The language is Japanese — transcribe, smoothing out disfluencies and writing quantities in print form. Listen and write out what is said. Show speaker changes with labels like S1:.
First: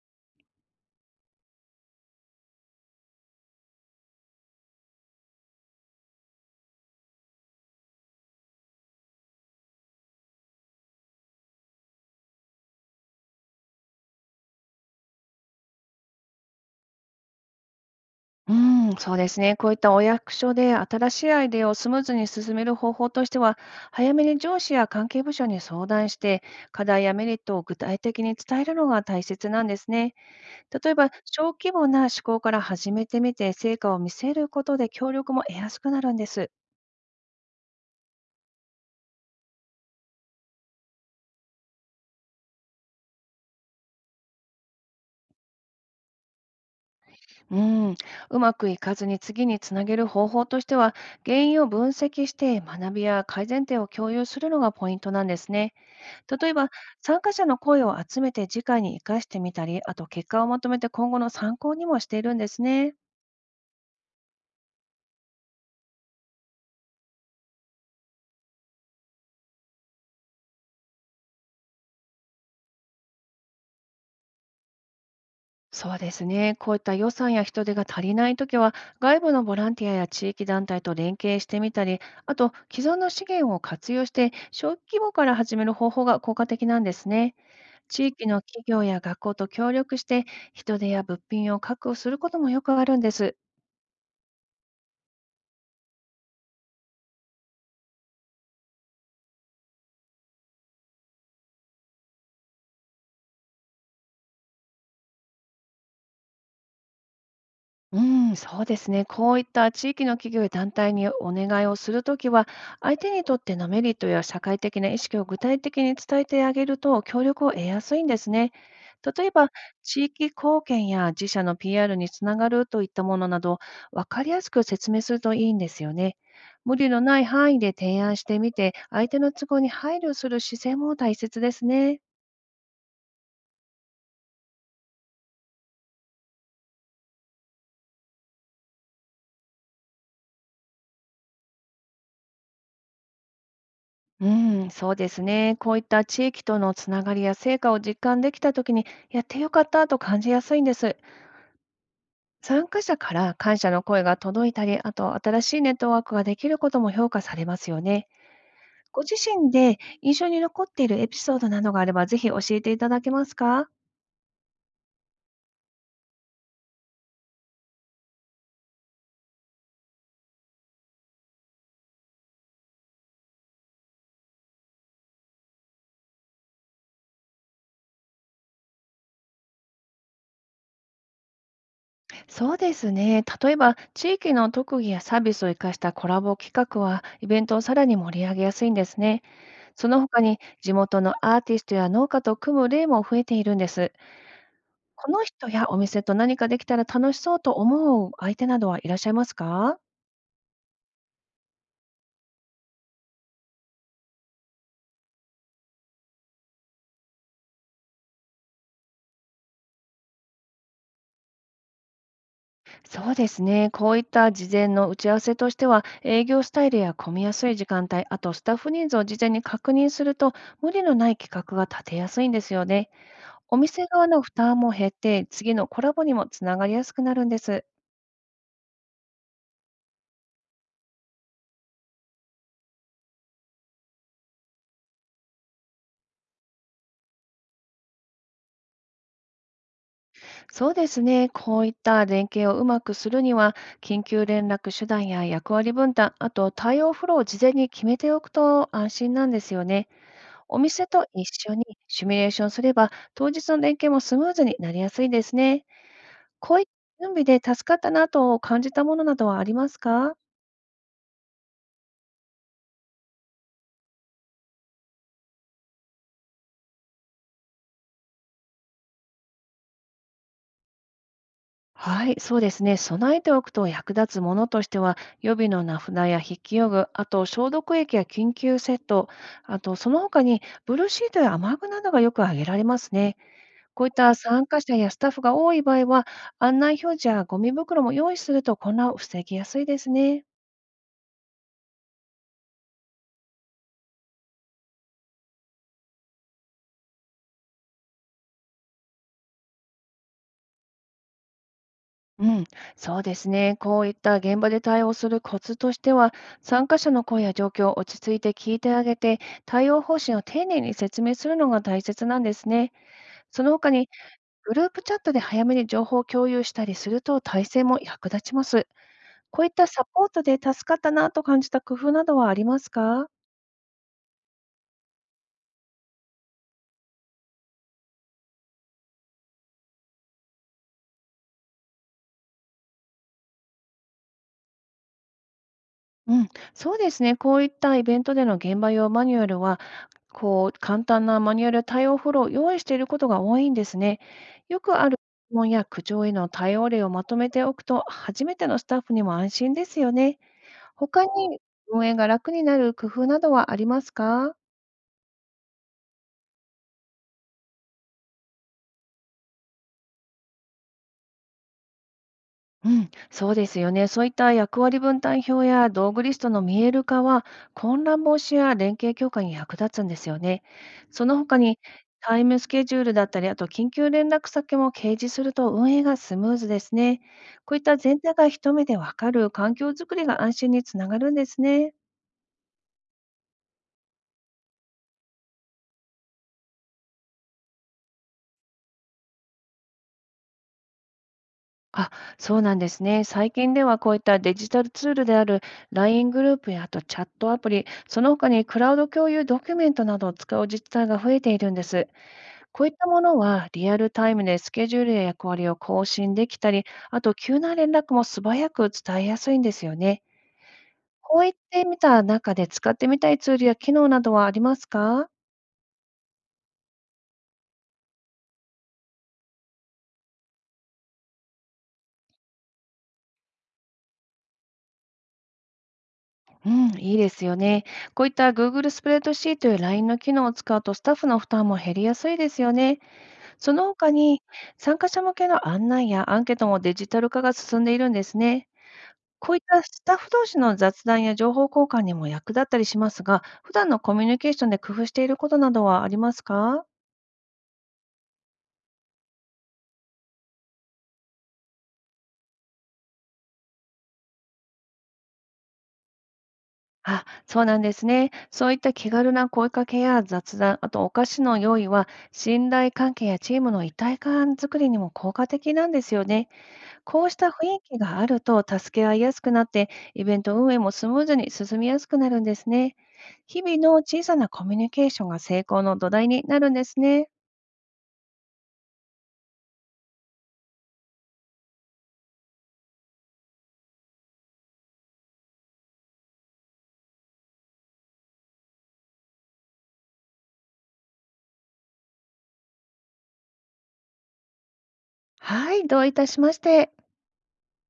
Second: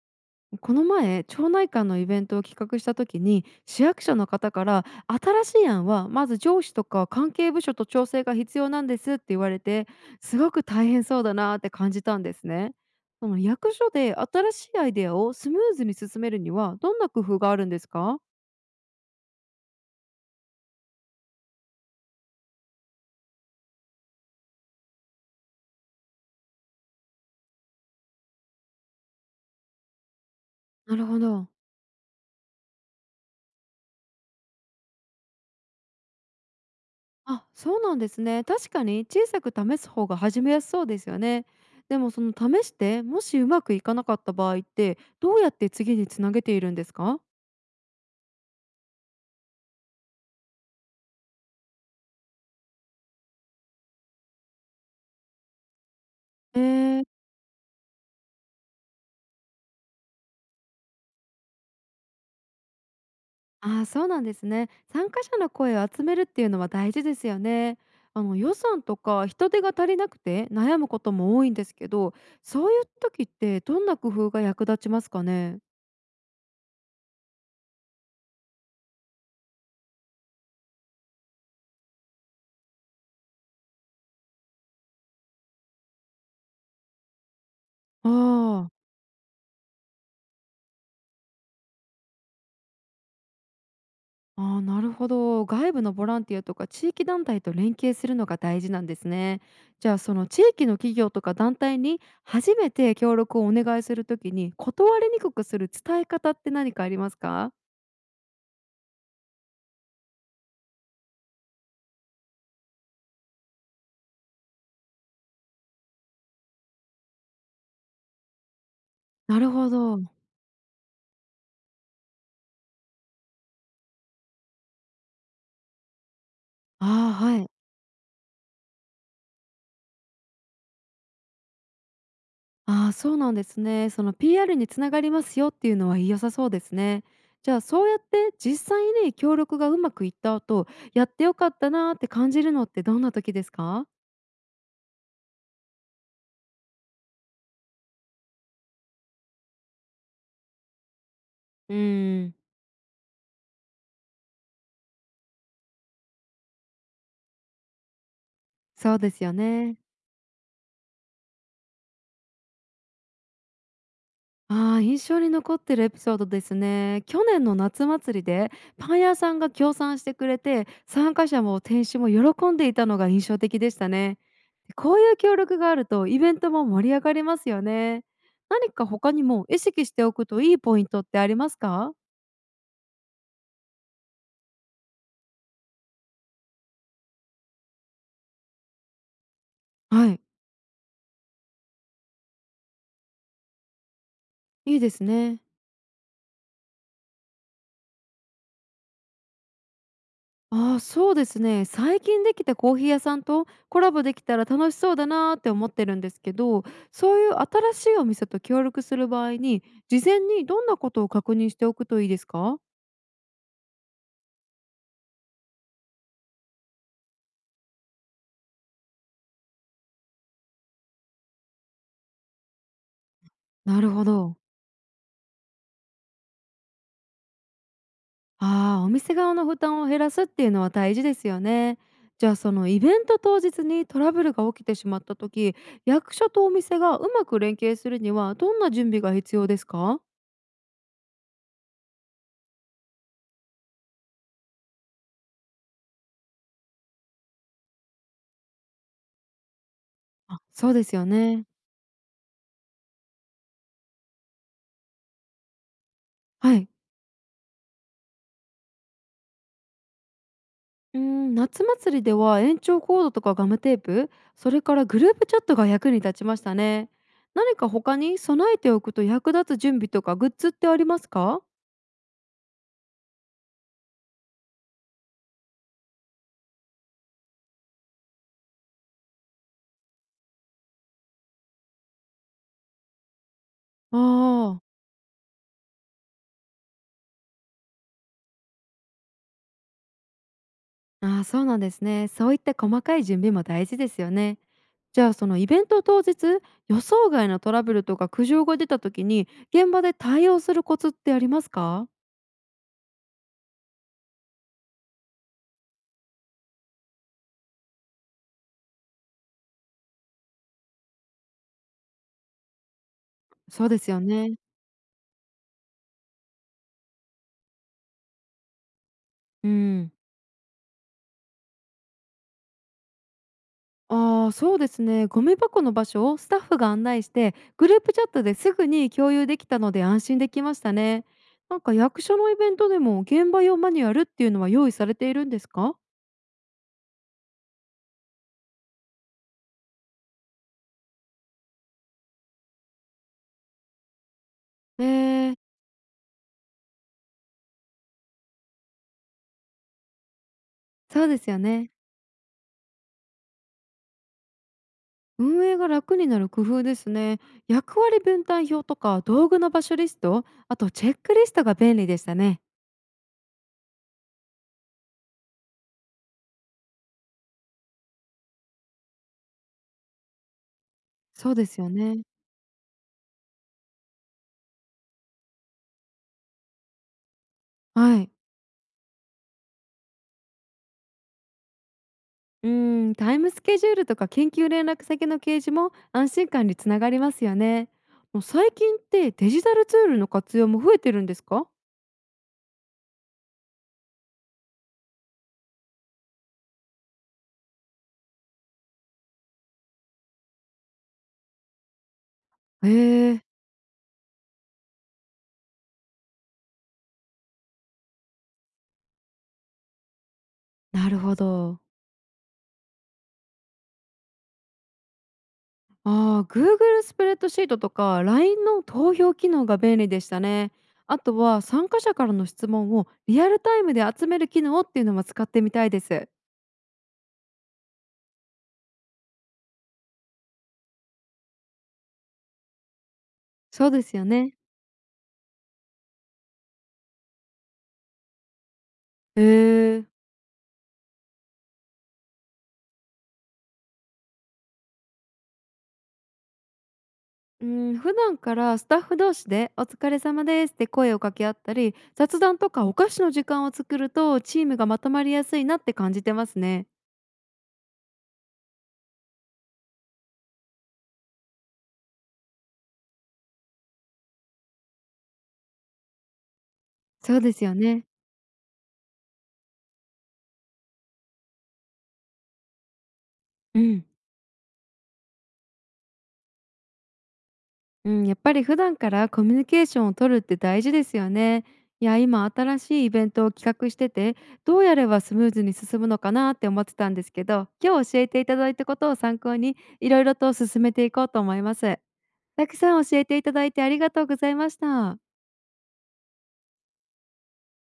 S1: この前町内会のイベントを企画した時に、市役所の方から「新しい案はまず上司とか関係部署と調整が必要なんです」って言われて、すごく大変そうだなって感じたんですね。その役所で新しいアイデアをスムーズに進めるにはどんな工夫があるんですか？
S2: うん、そうですね。こういったお役所で新しいアイデアをスムーズに進める方法としては、早めに上司や関係部署に相談して、課題やメリットを具体的に伝えるのが大切なんですね。例え
S1: なる
S2: ば、
S1: ほど。
S2: 小規模な思考から始めてみて、成果を見せることで協力も得やすくなるんです。
S1: あ、そうなんですね。確かに小さく試す方が始めやすそうですよね。でも、その試してもしうまくいかなかった場合って、どうやって次につなげているんですか？
S2: うん、うまくいかずに次につなげる方法としては、原因を分析して学びや改善点を共有するのがポイントなんですね。例え
S1: え
S2: ば、
S1: ー
S2: 参加者の声を集めて次回に生かしてみたり、あと結果をまとめて今後の参考にもしているんですね。
S1: ああ、そうなんですね。参加者の声を集めるっていうのは大事ですよね。あの、予算とか人手が足りなくて悩むことも多いんですけど、そういう時ってどんな工夫が役立ちますかね。
S2: そうですね。こういった予算や人手が足りないときは、外部のボランティアや地域団体と連携してみたり、あと既存の資源を活用して、小規模から始める方法が効果的なんですね。地
S1: あ
S2: 域の企
S1: あ、
S2: 業や学校と協力して、人手や物品を確保することもよくあるんです。
S1: ああ、なるほど。外部のボランティアとか地域団体と連携するのが大事なんですね。じゃあ、その地域の企業とか団体に初めて協力をお願いするときに、断りにくくする伝え方って何かありますか。
S2: うん、そうですね。こういった地域の企業や団体にお願いをするときは、相手にとってのメリットや社会的な意識を具体的に伝えてあげると、協力を得やすいんですね。例え
S1: な
S2: ば、
S1: るほど。
S2: 地域貢献や自社の PR につながるといったものなど、分かりやすく説明するといいんですよね。無理の
S1: あ
S2: ない
S1: あ、はい。
S2: 範囲で提案してみて、相手の都合に配慮する姿勢も大切ですね。
S1: ああ、そうなんですね。その PR につながりますよっていうのは良さそうですね。じゃあ、そうやって実際に協力がうまくいった後、やってよかったなーって感じるのってどんな時ですか？
S2: うん、そうですね。こういった地域とのつながりや成果を実感できたときに、やってよかったと感じやすいんです。
S1: うん、
S2: 参加者から感謝の声が届いたり、あと新しいネットワークができることも評価されますよね。
S1: そう
S2: ご
S1: で
S2: 自
S1: すよ
S2: 身で
S1: ね。
S2: 印象に残っているエピソードなどがあれば、ぜひ教えていただけますか？
S1: ああ、印象に残ってるエピソードですね。去年の夏祭りでパン屋さんが協賛してくれて、参加者も店主も喜んでいたのが印象的でしたね。こういう協力があるとイベントも盛り上がりますよね。何か他にも意識しておくといいポイントってありますか？
S2: そうですね。例えば、地域の特技やサービスを生かしたコラボ企画は、イベントをさらに盛り上げやすいんですね。その
S1: は
S2: 他
S1: い、
S2: に、地元のアーティストや農家と組む例も増えているんです。
S1: いいです
S2: この
S1: ね。
S2: 人やお店と何かできたら楽しそうと思う相手などはいらっしゃいますか？
S1: ああ、そうですね。最近できたコーヒー屋さんとコラボできたら楽しそうだなーって思ってるんですけど、そういう新しいお店と協力する場合に、事前にどんなことを確認しておくといいですか？
S2: そうですね。こういった事前の打ち合わせとしては、営業スタイルや混みやすい時間帯、あとスタッフ人数を事前に確認すると、無理のない企画が立てやすいんですよね。お
S1: な
S2: 店
S1: るほ
S2: 側の負
S1: ど。
S2: 担も減って、次のコラボにもつながりやすくなるんです。
S1: ああ、お店側の負担を減らすっていうのは大事ですよね。じゃあ、そのイベント当日にトラブルが起きてしまった時、役所とお店がうまく連携するにはどんな準備が必要ですか？
S2: そうですね。こういった連携をうまくするには、緊急連絡手段や役割分担、あと対応フローを事前に決めておくと安心なんですよね。
S1: あ、
S2: お
S1: そうで
S2: 店
S1: すよ
S2: と一
S1: ね。
S2: 緒にシミュレーションすれば、当日の連携もスムーズになりやすいですね。
S1: は
S2: こういっ
S1: い。
S2: た準備で助かったなと感じたものなどはありますか？
S1: うーん、夏祭りでは延長コードとかガムテープ、それからグループチャットが役に立ちましたね。何か他に備えておくと役立つ準備とかグッズってありますか？
S2: はい、そうですね。備えておくと役立つものとしては、予備の名札や筆記用具、あと消毒液や緊急セット、あとその他にブルーシートや雨具などがよく挙げられますね。こういっ
S1: あ
S2: た参加
S1: ー、
S2: 者やスタッフが多い場合は、案内表示やゴミ袋も用意すると混乱を防ぎやすいですね。
S1: あー、そうなんですね。そういった細かい準備も大事ですよね。じゃあ、そのイベント当日、予想外のトラブルとか苦情が出た時に現場で対応するコツってありますか？
S2: うん、そうですね。こういった現場で対応するコツとしては、参加者の声や状況を落ち着いて聞いてあげて、対応方針を丁寧に説明するのが大切なんですね。その
S1: そう
S2: 他
S1: で
S2: に、
S1: すよね。
S2: グループチャットで早めに情報を共有したりすると、体制も役立ちます。こう
S1: う
S2: いったサ
S1: ん。
S2: ポートで助かったなと感じた工夫などはありますか？
S1: ああ、そうですね。ゴミ箱の場所をスタッフが案内して、グループチャットですぐに共有できたので安心できましたね。なんか、役所のイベントでも現場用マニュアルっていうのは用意されているんですか？
S2: うん、そうですね。こういったイベントでの現場用マニュアルは、こう、簡単なマニュアルや対応フォローを用意していることが多いんですね。よく
S1: え
S2: ある質
S1: ー、
S2: 問や苦情への対応例をまとめておくと、初めてのスタッフにも安心ですよね。
S1: そ
S2: 他
S1: うですよ
S2: に
S1: ね。
S2: 運営が楽になる工夫などはありますか？
S1: 運営が楽になる工夫ですね。役割分担表とか道具の場所リスト、あとチェックリストが便利でしたね。
S2: うん、そうですよね。そういった役割分担表や道具リストの見える化は、混乱防止や連携強化に役立つんですよね。その
S1: そう
S2: 他
S1: で
S2: に、
S1: すよね。
S2: タイムスケジュールだったり、あと緊急連絡先も掲示すると運営がスムーズですね。こういった
S1: は
S2: 全
S1: い。
S2: 体が一目でわかる環境づくりが安心につながるんですね。
S1: うーん、タイムスケジュールとか緊急連絡先の掲示も安心感につながりますよね。もう最近ってデジタルツールの活用も増えてるんですか？
S2: あ、そうなんですね。最近ではこういったデジタルツールである LINE グループやあとチャットアプリ、その他にクラウド共有ドキュメントなどを使う自治体が増えているんです。こう
S1: え
S2: いったもの
S1: え、
S2: はリアルタイムでスケジュールや役割を更新できたり、あと急な連絡も素早く伝えやすいんですよね。
S1: なるほ
S2: こういっ
S1: ど。
S2: てみた中で使ってみたいツールや機能などはありますか？
S1: ああ、Google スプレッドシートとか、 LINE の投票機能が便利でしたね。あとは、参加者からの質問をリアルタイムで集める機能っていうのも使ってみたいです。
S2: うん、いいですよね。こういった Google スプレッドシートや LINE の機能を使うとスタッフの負担も減りやすいですよね。その
S1: そうで
S2: 他
S1: すよ
S2: に
S1: ね。
S2: 参加者向けの案内やアンケートもデジタル化が進んでいるんですね。
S1: え
S2: こういったス
S1: え、
S2: タッフ同士の雑談や情報交換にも役立ったりしますが、普段のコミュニケーションで工夫していることなどはありますか？
S1: うん、普段からスタッフ同士で「お疲れ様です」って声を掛け合ったり、雑談とかお菓子の時間を作るとチームがまとまりやすいなって感じてますね。
S2: あ、そうなんですね。そういった気軽な声かけや雑談、あとお菓子の用意は、信頼関係やチームの一体感作りにも効果的なんですよね。こうし
S1: そう
S2: た
S1: です
S2: 雰
S1: よ
S2: 囲気
S1: ね。
S2: があると助け合いやすくなって、イベント運営もスムーズに進みやすくなるんですね。日々
S1: う
S2: の
S1: ん、
S2: 小さなコミュニケーションが成功の土台になるんですね。
S1: うん、やっぱり普段からコミュニケーションを取るって大事ですよね。いや、今新しいイベントを企画してて、どうやればスムーズに進むのかなって思ってたんですけど、今日教えていただいたことを参考にいろいろと進めていこうと思います。たくさん教えていただいて、ありがとうございました。
S2: はい、どういたしまして。